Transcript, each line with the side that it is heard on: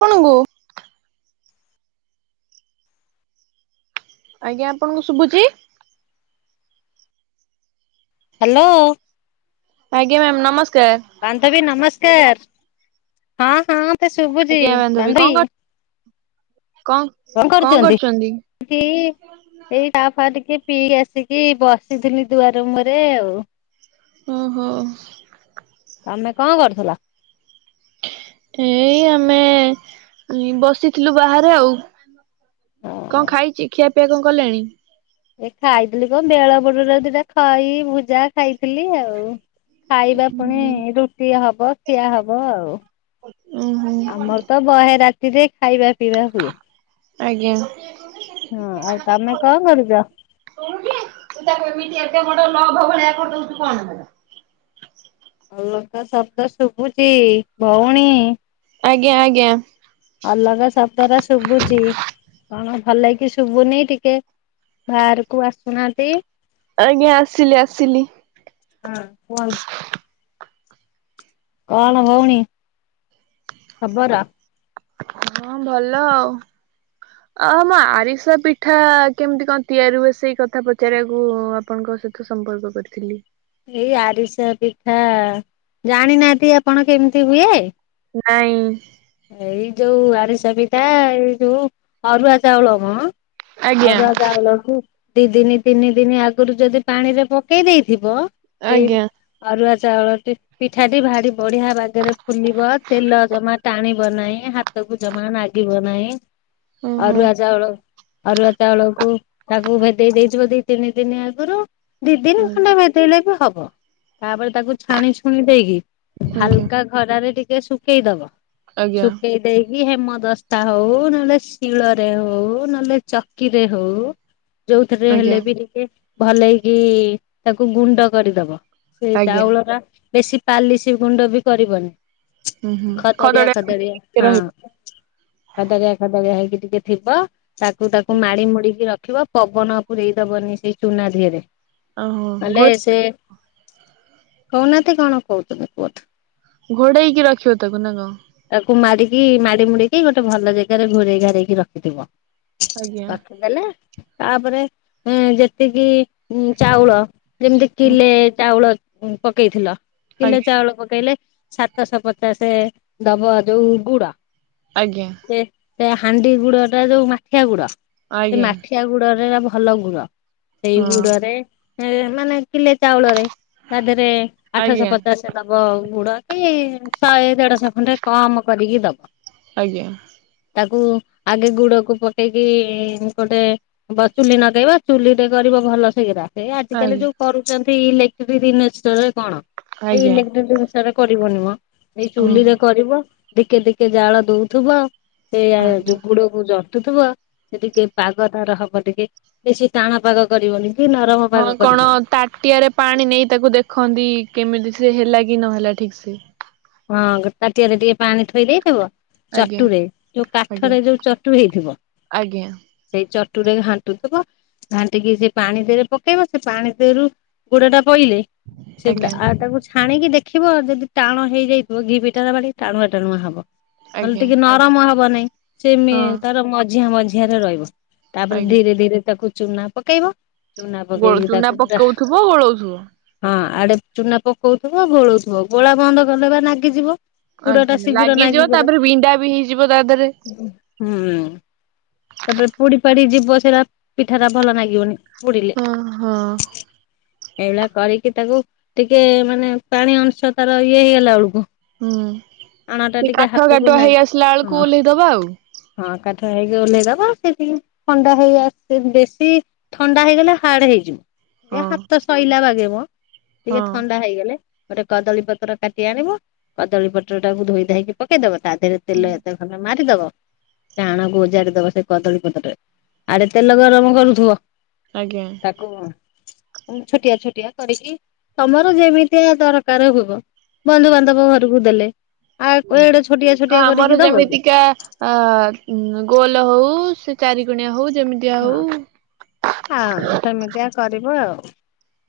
right: ଆପଣ ଙ୍କୁ ଆଜ୍ଞା ଆପଣଙ୍କୁ ଶୁଭୁଛି?
left: ହାଲୋ।
right: ଆଜ୍ଞା ମ୍ୟାମ୍ ନମସ୍କାର
left: ବାନ୍ଧବୀ ନମସ୍କାର ହଁ ହଁ ଶୁଭୁଛି
right: ଆଜ୍ଞା କଣ
left: ବାନ୍ଧବୀ
right: କର କଣ
left: କଣ କରୁଛନ୍ତି ତି? ଏଇ ଚା ଫା ଟିକେ ପିଇ ଆସିକି ବସିଥିଲି ଦୁଆର ମୁହଁରେ ଆଉ
right: ଓ ହୋ
left: ତମେ କଣ କରୁଥିଲ?
right: ଏଇ ଆମେ ବସିଥିଲୁ ବାହାରେ ଆଉ।
left: ହଁ
right: କଣ ଖାଇଛି ଖିଆ ପିଆ କଣ କଲେଣି?
left: ଏ ଖାଇଥିଲି କଣ ବେଳବୁଡିଲା ବେଳେ ଦିଇଟା ଖଇ ଭୁଜା ଖାଇଥିଲି ଆଉ। ଖାଇବା
right: ଉୁଁ
left: ପୁଣି
right: ହୁଁ
left: ରୁଟି ହବ ଖିଆ ହବ ଆଉ।
right: ଆଜ୍ଞା।
left: ଆମର ତ ବହେ ରାତିରେ ଖାଇବା ପିଇବା ହୁଏ।
right: ଆଜ୍ଞା।
left: ହଁ ଆଉ ତମେ କଣ କରୁଚ?
right: ତୁ ତାକୁ ଏମିତି ଏତେ ବଡ଼ ଲଭ ଭଳିଆ ଖଟଉଛୁ କଣ ହେଲା।
left: ଲୋକ ଶବ୍ଦ ଶୁଭୁଚି ଭୋଉଣୀ।
right: ଆଜ୍ଞା ଆଜ୍ଞା।
left: ଅଲଗା ଶବ୍ଦରା ଶୁଭୁଚି କଣ ଭଲକି ଶୁଭୁନି ଟିକେ ବାହାରକୁ ଆସୁନାହାନ୍ତି।
right: ଆଜ୍ଞା ଆସିଲି ଆସିଲି।
left: ହଁ କୁହନ୍ତୁ। କଣ ଭୋଉଣୀ ଖବର?
right: ହଁ ଭଲ ଆଉ। ଅଉ ଆମ ଆରିସା ପିଠା କେମତି କଣ ତିଆରି ହୁଏ ସେଇ କଥା ପଚାରିବାକୁ ଆ ଆପଣଙ୍କ ସହିତ ସମ୍ପର୍କ କରିଥିଲି।
left: ଏଇ ଆରିସା ପିଠା ଜାଣିନାହାନ୍ତି ଆପଣ କେମିତି ହୁଏ।
right: ନାଇଁ।
left: ଏଇ ଯୋଉ ଆରିସା ପିଠା ଏଇ ଯୋଉ ଅରୁଆ ଚାଉଳ କଁ
right: ଆଜ୍ଞା
left: ଅରୁଆ ଚାଉଳକୁ ଦିଇ ଦିନି ତିନି ଦିନି ଆଗରୁ ଯଦି ପାଣିରେ ପକେଇ ଦେଇଥିବ ସେଇ
right: ଆଜ୍ଞା
left: ଅରୁଆ ଚାଉଳଟି ପିଠାଟି ଭାରି ବଢିଆ ବାଗରେ ଫୁଲିବ ତେଲ ଜମା ବନାଇ ହାତକୁ ଜମା ନାଗିବ ନାଇଁ।
right: ଓହୋ।
left: ଅରୁଆ ଚାଉଳ ଅରୁଆ ଚାଉଳକୁ ତାକୁ ଭେଦେଇ ଦେଇଥିବ ଦି ତିନି ଦିନି ଆଗରୁ ଦିଇ ଦିନି ଖଣ୍ଡେ ଭେ ଦେଇଲେ ବି ହବ ତାପରେ ତାକୁ ଛାଣିଛୁଣି ଦେଇକି
right: ଆଜ୍ଞା
left: ହାଲକା ଖରାରେ ଟିକେ ଶୁକେଇ ଦବ
right: ଆଜ୍ଞା
left: ଶୁକେଇ ଦେଇକି ହେମଦସ୍ତା ହୋଉ ନହେଲେ ଶିଳରେ ହୋଉ ନହେଲେ ଚକିରେ ହୋଉ ଯୋଉଥିରେ
right: ଆଜ୍ଞା
left: ହେଲେ ବି ଟିକେ ଭଲେଇକି ତାକୁ ଗୁଣ୍ଡ କରିଦବ। ସେ
right: ଆଜ୍ଞା
left: ଚାଉଳଟା ବେଶୀ ପାଲିଶି ଗୁଣ୍ଡ ବି କରିବନି।
right: ଉଁହୁଁ।
left: ଖଦରିଆ ଖଦରିଆ ହଁ ଖଦଡିଆ ଖଦଡିଆ ହେଇକି ଟିକେ ଥିବ ତାକୁ ତାକୁ ମାଡି ମୁଡିକି ରଖିବ ପବନ ପୂରେଇ ଦବନି ସେଇ ଚୁନା ଧିଅରେ।
right: ଓହୋ
left: ତାହେଲେ
right: ଘୋ
left: ସେ କୋହୁନାହାନ୍ତି କଣ କୋହୁଚନ୍ତି କୁହନ୍ତୁ।
right: ଘୋଡେଇକି ରଖିବ ତାକୁ ନା କଣ?
left: ତାକୁ ମାଡିକି ମାଡି ମୁଡିକି ଗୋଟେ ଭଲ ଜେଗାରେ ଘୋଡେଇ ଘୋଡେଇକି ରଖିଥିବ।
right: ଆଜ୍ଞା।
left: ଦେଲା ତାପରେ ଏ ଯେତିକି ଚାଉଳ ଯେମତି କିଲେ ଚାଉଳ ଉଁ ପକେଇଥିଲ। କିଲେ
right: ଆଜ୍ଞା
left: ଚାଉଳ ପକେଇଲେ ସାତଶ ପଚାଶେ ଦବ ଯୋଉ ଗୁଡ।
right: ଆଜ୍ଞା।
left: ସେ ସେ ହାଣ୍ଡି ଗୁଡଟା ଯୋଉ ମାଠିଆ ଗୁଡ ସେ
right: ଆଜ୍ଞା
left: ମାଠିଆ ବୁଡରେ ଭଲ ଗୁଡ ସେଇ
right: ହଁ
left: ବୁଡରେ ଏ ମାନେ କିଲେ ଚାଉଳରେ ତା ଦେହରେ ଆଠଶ
right: ଆଜ୍ଞା
left: ପଚାଶ ଦବ ଗୁଡ କି ଶହେ ଦେଢଶ ଖଣ୍ଡେ କମ କରିକି ଦବ।
right: ଆଜ୍ଞା।
left: ତାକୁ ଆଗେ ଗୁଡକୁ ପକେଇକି ଗୋଟେ ବ ଚୁଲି ନଗେଇବ ଚୁଲିରେ କରିବ ଭଲ ସିଘିର। ଏଇ ଆଜିକାଲି
right: ଆଜ୍ଞା
left: ଯୋଉ କରୁଚନ୍ତି ଇଲେକ୍ଟ୍ରି ଜିନିଷରେ କଣ ଏଇ
right: ଆଜ୍ଞା
left: ଇଲେକ୍ଟ୍ରି ଜିନଷ୍ ରେ କରିବନି ମ ଏଇ
right: ଓହୋ
left: ଚୁଲିରେ କରିବ ଧିକେ ଧିକେ ଜାଳ ଦୋଉଥୁବ ସେୟା ହେ
right: ଆଜ୍ଞା।
left: ଯୋଉ ଗୁଡକୁ ଯ କଟୁଥିବ ସେ ଟିକେ ପାଗ ତାର ହବ ଟିକେ ବେଶି ଟାଣ ପାଗ କରିବନି। କି ନରମ ପାଗ
right: ହଁ କଣ
left: କରିବନି
right: ତାଟିଆରେ ପାଣି ନେଇ ତାକୁ ଦେଖନ୍ତି କେମିତି ସେ ହେଲା କି ନହେଲା ଠିକ୍ ସେ।
left: ହଁ ଗୋଟେ ତାଟିଏରେ ଟିକେ ପାଣି ଥୋଇ ଦେଇଥିବ
right: ଆଜ୍ଞା
left: ଚଟୁରେ ଯୋଉ
right: ଆଜ୍ଞା
left: କାଠରେ ଯୋଉ ଚଟୁ ହେଇଥିବ।
right: ଆଜ୍ଞା
left: ସେଇ ଚଟୁରେ ଘାଣ୍ଟୁଥିବ। ଘାଣ୍ଟିକି ସେ ପାଣି ଦେରେ ପକେଇବ ସେ ପାଣି ଦେହରୁ ଗୁଡ ଟା ପଇଲେ ସେ
right: ଆଜ୍ଞା
left: ଆତାକୁ ଛାଣିକି ଦେଖିବ ଯଦି ଟାଣ ହେଇ ଯେଇଥିବ ଘି ପିଠା ଆବା ଟାଣୁଆ ଟାଣୁଆ ହବ ନହେଲେ
right: ଆଜ୍ଞା
left: ଟିକେ ନରମ ହବ ନାଇଁ। ସେ ମେ
right: ହଁ
left: ତାର ମଝିଆ ମଝିଆ ରେ ରହିବ ତାପରେ
right: ଆଜ୍ଞା
left: ଧୀରେ ଧୀରେ ତାକୁ ଚୁନା ପକେଇବ ଚୁନା
right: ଗୋ
left: ପକେଇକି
right: ଚୁନା
left: ତାକୁ ପୁରା
right: ପକଉଥିବ ଗୋଳଉଥିବ।
left: ହଁ ଆଡେ ଚୁନା ପକଉଥିବ ଗୋଳଉଥବ ଗୋଳା ବନ୍ଦ କରିଦେଲେ ଲାଗିଯିବ।
right: ଆ ଲାଗିଯିବ ତାପରେ ବିଣ୍ଡା ବି ହେଇଯିବ ତା ଦେହରେ।
left: ହୁଁ ହୁଁ, ତାପରେ ପୋଡି ପାଡି ଯିବ ସେଇଟା ପିଠା ଟା ଭଲ ଲାଗିବନି। ପୁଡ଼ିଲେ
right: ହଁ ହଁ
left: ଏଇଭଳିଆ କରିକି ତାକୁ ଟିକେ ମାନେ ପାଣି ଅଂଶ ତାର ଇଏ ହେଇଗଲା ବେଳକୁ
right: ହୁଁ,
left: ଆଣ ଟା
right: ଏ
left: ଟିକେ
right: କାଠୁଆ
left: ହାତକୁ
right: କାଠୁଆ
left: ନା
right: ହେଇ ଆସିଲା ବେଳକୁ
left: ହଁ
right: ଓହ୍ଲେଇଦବା ଆଉ।
left: ହଁ କାଠୁଆ ହେଇକି ଓହ୍ଲେଇଦବା ସେ ଟିକେ ଥଣ୍ଡା ହେଇ ଆସ ବେଶୀ ଥଣ୍ଡା ହେଇଗଲେ ହାର୍ଡ ହେଇଯିବ। ଏ
right: ହଁ
left: ହାତ ସଇଲା ବାଗେ ମ ଟିକେ
right: ହଁ।
left: ଥଣ୍ଡା ହେଇଗଲେ। ଗୋଟେ କଦଳୀ ପତ୍ର କାଟି ଆଣିବ କଦଳୀ ପତ୍ର ଟାକୁ ଧୋଇ ଧାଇକି ପକେଇଦବ ତା ଦେହରେ ତେଲ ଏତେ ତମେ ମାରିଦବ। ଆଣକୁ ଓଜାରି ଦବ ସେଇ କଦଳୀ ପତ୍ରରେ, ଆଡେ ତେଲ ଗରମ କରୁଥିବ।
right: ଆଜ୍ଞା।
left: ତାକୁ ଛୋଟିଆ ଛୋଟିଆ କରିକି ତମର ଯେମିତିକା ଦରକାର ହୋବ ବନ୍ଧୁବାନ୍ଧବ ଘରକୁ ଦେଲେ। ଆଉ ଏଡେ ଛୋଟିଆ ଛୋଟିଆ କରିକି
right: ଆମର
left: ଦବ କି
right: ଯେମିତିକା ଆ ଗୋଲ ହଉ ସେ ଚାରିକଣିଆ ହଉ ଯେମିତି ତିଆ
left: ହଁ ହଁ
right: ହେଉ
left: ସେମିତିଆ କରିବ ଆଉ।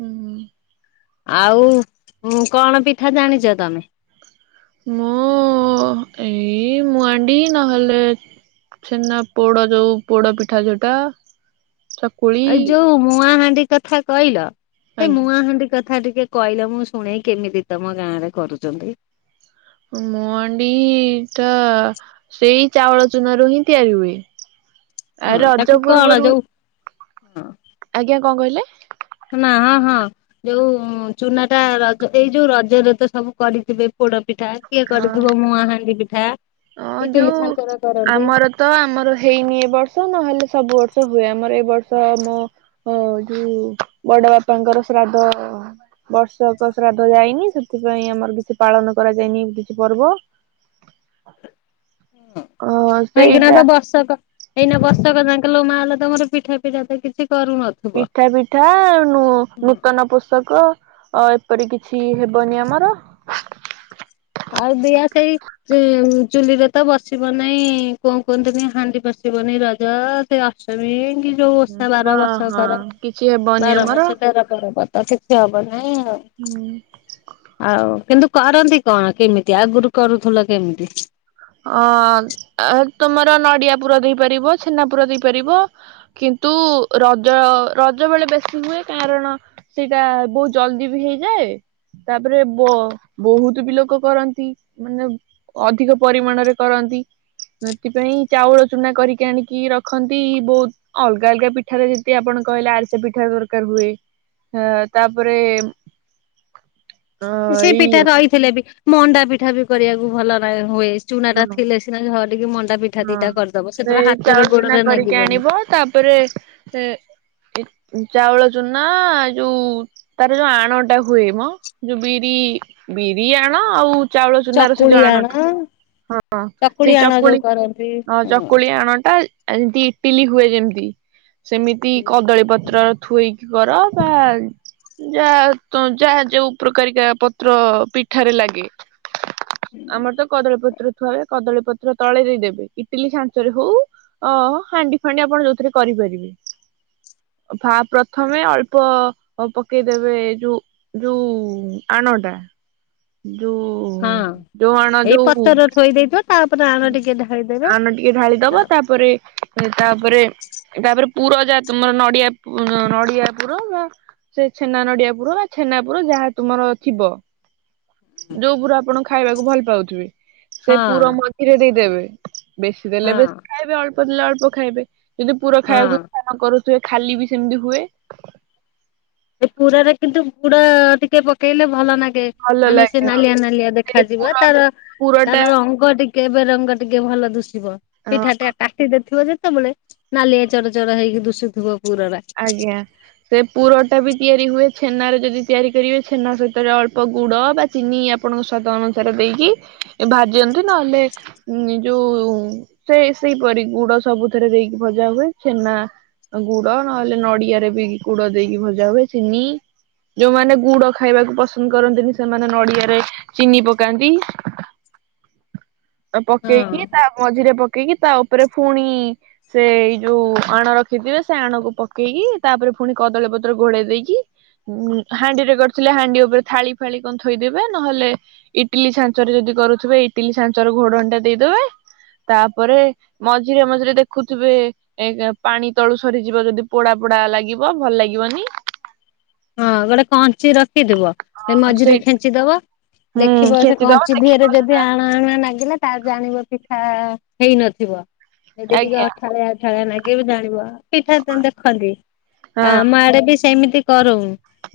right: ହୁଁ ହୁଁ।
left: ଆଉ କଣ ପିଠା ଜାଣିଛ ତମେ?
right: ମୁଁ ଏଇ ମୁଆଣ୍ଡି ନହେଲେ ଛେନା ପୋଡ଼ ଯୋଉଁ ପୋଡ଼ ପିଠା ଯୋଉଁଟା
left: ଆଉ ଯୋଉଁ ମୁଆଁହାଣ୍ଡି କଥା କହିଲ ସେ
right: ଆଜ୍ଞା
left: ମୁଆଁହାଣ୍ଡି ସେ କଥା ଟିକେ କହିଲ ମୁଁ ଶୁଣେଇ କେମିତି ତମ ଗାଁ ରେ କରୁଛନ୍ତି?
right: ମୁଆଁଣ୍ଡି ଟା ସେଇ ଚାଉଳ ଚୁନାରୁ ହିଁ ତିଆରି ହୁଏ,
left: ହଁ
right: ଆଉ
left: ତାକୁ
right: ରଜ
left: କଣ
right: ପୂର୍ବରୁ
left: ଯୋଉ
right: ଆଜ୍ଞା କଣ କହିଲେ?
left: ନା ହଁ ଯୋଉଁ ଚୁନା ଟା ରଜ ଏଇ ଯୋଉଁ ରଜରେ ତ ସବୁ କରିଥିବେ ପୋଡ଼ ପିଠା କିଏ କରିଥିବ ମୁଆଁହାଣ୍ଡି ପିଠା?
right: ହଁ
left: ଇଟିଲି
right: ଯୋଉଁ
left: ଛାଞ୍ଚରେ କରନ୍ତି
right: ଆମର ତ ଆମର ହେଇନି ଏ ବର୍ଷ ନହେଲେ ସବୁ ବର୍ଷ ହୁଏ ଆମର ଏ ବର୍ଷ ମୋ ହଁ ଯୋଉଁ ବଡ଼ ବାପାଙ୍କର ଶ୍ରାଦ୍ଧ ବର୍ଷକ ଶ୍ରାଦ୍ଧ ଯାଇନି ସେଥିପାଇଁ ଆମର କିଛି ପାଳନ କରାଯାଇନି କିଛି ପର୍ବ ଅ
left: ହେଇକିନା
right: ସେଇଟା
left: ତ ବର୍ଷକ ଏଇନା ବର୍ଷକ ଯାଙ୍କେଲୋ ମାଲୋ ତମର ପିଠା ଫିଠା ତ କିଛି କରୁନ
right: ପିଠା ଫିଠା, ନୂତନ ପୋଷକ ତ ଏପରି କିଛି ହେବନି ଆମର।
left: ଆଉ ଦିଅ ସେଇ। ଚି ଚୁଲିରେ ତ ବସିବ ନେଇ କଁ କୁହନ୍ତିନି ହାଣ୍ଡି ବସିବନି ରଜ। କି ଅଷ୍ଟମି କି। ଯୋଉ ଓଷା ବାର
right: ହଁ
left: ବର୍ଷ
right: ହଁ
left: କର
right: କିଛି ହେବନି
left: ବାର
right: ଆମର।
left: ବର୍ଷ ତେର ପର୍ବ ତ କିଛି ହବ ନି।
right: ହୁଁ।
left: ଆଉ କିନ୍ତୁ କରନ୍ତି କଁ କିମିତି ଆଗରୁ କରୁଥିଲ କେମିତି।
right: ହଁ ଏତ୍ ତମର ନଡିଆ ପୁର ଦେଇପାରିବ ଛେନା ପୁର ଦେଇପାରିବ। କିନ୍ତୁ ରଜ ରଜ ବେଳେ ବେଶୀ ହୁଏ କାରଣ। ସେଇଟା ବହୁତ ଜଲଦି ବି ହେଇଯାଏ। ତାପରେ ବ ବହୁତ ବି ଲୋକ କରନ୍ତି ମାନେ ଅଧିକ। ପରିମାଣ ରେ କରନ୍ତି ସେଥିପାଇଁ ଚାଉଳ ଚୁନା କରିକି ଆଣିକି ରଖନ୍ତି ବହୁତ। ଅଲଗା ଅଲଗା ପିଠାରେ ଯେତି ଆପଣ କହିଲେ ଆରିସା ପିଠା ରେ ଦରକାର ହୁଏ। ହେ ତାପରେ। ଅ
left: ସେ
right: ଏଇ
left: ପିଠା ରହିଥିଲେ ବି ମଣ୍ଡା ପିଠା ବି କରିବାକୁ ଭଲ ନା ହୁଏ ଚୁନା ଟା
right: ହଁ
left: ଥିଲେ ସି ନା ଝଅଟି କି ମଣ୍ଡା ପିଠା।
right: ହଁ
left: ଦିଟା କରିଦବ ସେଥର
right: ସେଇ
left: ହାତରେ
right: ଚାଉଳ ଚୁନା
left: ଗୋଡରେ
right: କରିକି
left: ନାଗିବନି।
right: ଆଣିବ ତାପରେ ସେ। ଏ ଚାଉଳ ଚୁନା ଯୋଉ। ତାର ଯୋଉ ଆଣଟା ହୁଏ ମ ଯୋଉ ବିରି ବିରି ଆଣ ଆଉ। ଚାଉଳ ଚୁନାର ସେ
left: ଚକୁଳି
right: ଯୋଉ
left: ଆଣ
right: ଆଣଟା ହଁ ସେଇ
left: ଆଣ ଯୋଉ
right: ଚକୁଳି।
left: କରନ୍ତି।
right: ହଁ ଚକୁଳି ଆଣ ଟା ଏମତି ଇଟିଲି ହୁଏ ଯେମିତି ସେମିତି କଦଳୀ ପତ୍ର। ଥୋଇକି କର ବା। ଯାହା ତ ଯାହା ଯୋଉ ପ୍ରକାରି କା ପତ୍ର ପିଠାରେ ଲାଗେ। ଆମର ତ କଦଳୀପତ୍ର ଥୁଆ ହୁଏ କଦଳୀ ପତ୍ର ତଳେ ଦେଇଦେବେ। ଇଟିଲି ଛାଞ୍ଚରେ ହଉ ଅ ହାଣ୍ଡି ଫାଣ୍ଡି ଆପଣ ଯୋଉଥିରେ କରିପାରିବେ। ଫା ପ୍ରଥମେ ଅଳ୍ପ। ଅ ପକେଇ ଦେବେ ଯୋଉ ଯୋଉ ଆଣ ଟା। ଯୋଉ
left: ହଁ
right: ଯୋଉ ଆଣ
left: ଏଇ
right: ଯୋଉ।
left: ପତର ଥୋଇ ଦେଇଥିବ ତାପରେ ଆ
right: ଆଣ ଟିକେ ଢାଳି ଦବ ତାପରେ ତାପରେ ତାପରେ। ପୁର ଯାହା ତୁମର ନଡିଆ ପୁ ନଡିଆ ପୁର ବା। ସେ ଛେନା ନଡିଆ ପୁର ବା ଛେନା ପୁର ଯାହା ତୁମର ଥିବ। ଯୋଉ ପୁର ଆପଣ ଖାଇବାକୁ ଭଲ ପାଉଥିବେ ସେ
left: ହଁ
right: ପୁର ମଝିରେ ଦେଇଦେବେ। ବେଶୀ
left: ହଁ
right: ଦେଲେ ବେଶୀ ଖାଇବେ ଅଳ୍ପ ଦେଲେ ଅଳ୍ପ ଖାଇବେ ଯଦି ପୁର
left: ହଁ
right: ଖାଇବାକୁ। ନ କରୁଥିବେ ଖାଲି ବି ସେମିତି ହୁଏ।
left: ଏ ପୁରରେ କିନ୍ତୁ ଗୁଡ ଟିକେ ପକେଇଲେ ଭଲ ନାଗେ।
right: ଭଲ
left: ମାନେ ସେ
right: ଲାଗେ ହଁ
left: ନାଲିଆ ନାଲିଆ
right: ସେ
left: ଦେଖାଯିବ ତାର
right: ପୁରଟା ପୁରଟା
left: ତାର ରଙ୍ଗ ଟିକ୍ କେ ବେରଙ୍ଗ ଟିକେ ଭଲ ଦୁଷିବ ପିଠା ଟା କାଟିଦଉ ଥିବ ଯେତେବେଳେ। ନାଲିଆ ଚଡ ଚଡ ହେଇକି ଦୁଷୁଥିବ ପୁର ରା।
right: ଆଜ୍ଞା। ସେ ପୁର ଟା ବି ତିଆରି ହୁଏ ଛେନା ରେ ଯଦି ତିଆରି କରିବେ ଛେନା ସହିତରେ ଅଳ୍ପ ଗୁଡ ବା। ଚିନି ଆପଣଙ୍କ ସ୍ଵାଦ ଅନୁସାରେ ଦେଇକି ଭାଜନ୍ତି ନହେଲେ। ନି ଯୋଉ। ସେ ସେଇପରି ଗୁଡ ସବୁଥିରେ ଦେଇକି ଭଜା ହୁଏ ଛେନା ଗୁଡ। ଡ ନହେଲେ ନଡିଆରେ ବି ଗୁଡ ଦେଇକି ଭଜା ହୁଏ ଚିନି। ଯୋଉମାନେ ଗୁଡ ଖାଇବାକୁ ପସନ୍ଦ କରନ୍ତିନି ସେମାନେ ନଡିଆରେ ଚିନି ପକାନ୍ତି। ତାକୁ
left: ହଁ
right: ପକେଇକି ତା। ମଝିରେ ପକେଇକି ତା ଉପରେ ପୁଣି ସେ ଏଇ ଯୋଉ ଆଣ ରଖିଥିବେ। ସେ ଆଣକୁ ପକେଇକି ତାପରେ ପୁଣି କଦଳୀ ପତ୍ର ଘୋଡେଇ ଦେଇକି। ହୁଁ ହାଣ୍ଡିରେ କରିଥିଲେ ହାଣ୍ଡି ଉପରେ ଥାଳି ଫାଳି କଣ ଥୋଇଦେବେ ନହେଲେ ଇଟିଲି ଛାଞ୍ଚରେ ଯଦି କରୁଥିବେ ଇଟିଲି ଛାଞ୍ଚରେ ଘୋଡଣିଟା ଦେଇଦେବେ। ତାପରେ ମଝିରେ ମଝିରେ ଦେଖୁଥିବେ ପାଣି ତଳୁ ସୁ ସରିଯିବ ଯଦି ପୋଡା ପୋଡା ଲାଗିବ ଭଲ ଲାଗିବନି।
left: ହଁ ଗୋଟେ କଞ୍ଚି ରଖିଥିବ। ସେ ମଝିରେ
right: ସେଇ
left: ଖେଞ୍ଚିଦବ
right: ହୁଁ
left: ଦେଖିବ ସେ
right: ଖେଚିଦବ
left: କଞ୍ଚି ଦିହରେ
right: ଦେଖିବ
left: ଯଦି
right: ସେଟା
left: ଆଣ ଆଣ ଲାଗିଲେ ତା ଜାଣିବ ପିଠା ହେଇନଥିବ ଯଦି ଟିକେ
right: ଆଜ୍ଞା
left: ଅଠାଲିଆ ପିଠା ନାଗିବ ଜାଣିବ ପିଠା ତ ଦେଖନ୍ତି
right: ହଁ
left: ଆମ ଆଡେ ବି ସେମିତି କରୁ।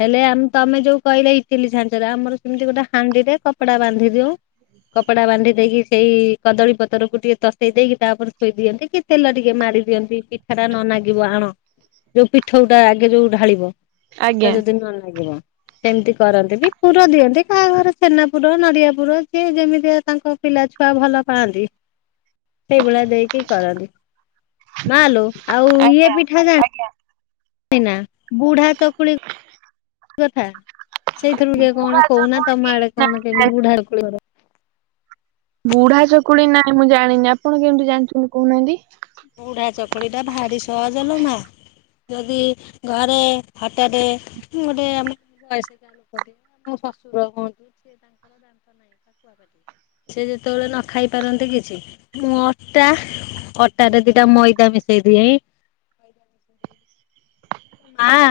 left: ହେଲେ ଆ ତମେ ଯୋଉ କହିଲେ ଇଟିଲି ଛାଞ୍ଚରେ ଆମର ସେମିତି ଗୋଟେ ହାଣ୍ଡିରେ କପଡା ବାନ୍ଧି ଦଉ କପଡା ବାନ୍ଧି ଦେଇକି ସେଇ କଦଳୀ ପତରକୁ ଟିକେ ତତେଇ ଦେଇକି ତା ଉପରେ ଥୋଇ ଦିଅନ୍ତି କି ତେଲ ଟିକେ ମାରି ଦିଅନ୍ତି ପିଠାଟା ନ ନାଗିବ ଆଣ ଯୋଉ ପିଠଉଟା ଆଗେ ଯୋଉ ଢାଳିବ ପିଠା
right: ଆଜ୍ଞା
left: ଯଦି ନଲାଗିବ। ସେମିତି କରନ୍ତି ବି ପୁର ଦିଅନ୍ତି କାହା ଘରେ ଛେନା ପୁର ନଡିଆ ପୁର ସିଏ ଯେମିତିଆ ତାଙ୍କ ପିଲାଛୁଆ ଭଲ ପାଆନ୍ତି। ସେଇଭଳିଆ ଦେଇକି କରନ୍ତି ମାଲୋ ଆଉ ଇଏ
right: ଆଜ୍ଞା
left: ପିଠା ଜାଣି
right: ଆଜ୍ଞା
left: ନା ବୁଢା ଚକୁଳି ଏମିତି କଥା ସେଇଥିରୁ ଟିକେ
right: ବୁଢା
left: କଣ କହୁନା ତମ
right: ଚକୁଳି
left: ଆଡେ କଣ
right: ନାଇଁ
left: କେମିତି ବୁଢା ଚକୁଳି କଥା?
right: ବୁଢା ଚକୁଳି ନାଇଁ ମୁଁ ଜାଣିନି ଆପଣ କେମିତି ଜାଣିଛନ୍ତି କହୁନାହାନ୍ତି?
left: ବୁଢା ଚକୁଳିଟା ଭାରି ସହଜ ଲୋ ମା। ଯଦି ଘରେ ହଠାତ୍ ଗୋଟେ ଆମର ବୟସା ମୋ ଶଶୁର ହୁଅନ୍ତୁ ସିଏ ତାଙ୍କର ଦାନ୍ତ ନାହିଁ। ସିଏ ଯେତେବେଳେ ନ ଖାଇ ପାରନ୍ତି କିଛି ମୁଁ ଅଟା ଅଟାରେ ଦିଟା ମଇଦା ମିଶେଇ ଦିଏଁ। ଖାଇଲା ମା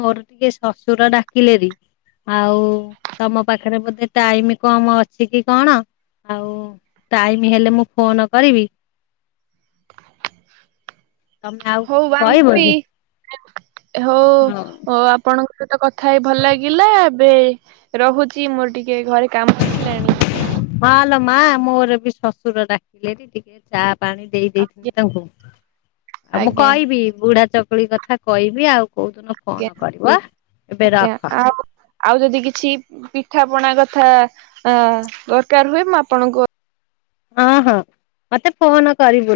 left: ମୋର ଟିକେ ଶଶୁର ଡାକିଲେ ହେରି ଆଉ ତମ ପାଖରେ ବୋଧେ ଟାଇମ୍ କମ ଅଛି କି କଣ ଆଉ ଟାଇମି ହେଲେ ମୁଁ ଫୋନ କରିବି। ତମେ ଆଉ
right: ହଉ
left: କଣ କହିବ
right: [inaudible] ବି
left: କି?
right: ହଉ
left: ହଁ।
right: ଆ ଆପଣଙ୍କ ସହିତ କଥା ହେଇ ଭଲ ଲାଗିଲା ଏବେ ରହୁଛି ମୋର ଟିକେ ଘରେ କାମ ଆସିଲାଣି।
left: ହଁ ଲୋ ମା ମୋର ବି ଶ୍ୱଶୁର ଡାକିଲେ ହେରି ଟିକେ ଚା ପାଣି ଦେଇ ଦେଇଥିଲି
right: ଆଜ୍ଞା
left: ତାଙ୍କୁ ଆଉ ମୁଁ
right: ଆଜ୍ଞା
left: କହିବି ବୁଢା ଚକୁଳି କଥା କହିବି ଆଉ କୋଉଦିନ ଫୋନ
right: ଆଜ୍ଞା
left: କରିବ ଏବେ
right: ଆଜ୍ଞା
left: ରଖ
right: ଆମ ଆଉ ଯଦି କିଛି ପିଠାପଣା କଥା ଅ ଦରକାର ହୁଏ ମୁଁ ଆପଣଙ୍କୁ
left: ହଁ ହଁ ମତେ ଫୋନ କରିବୁ।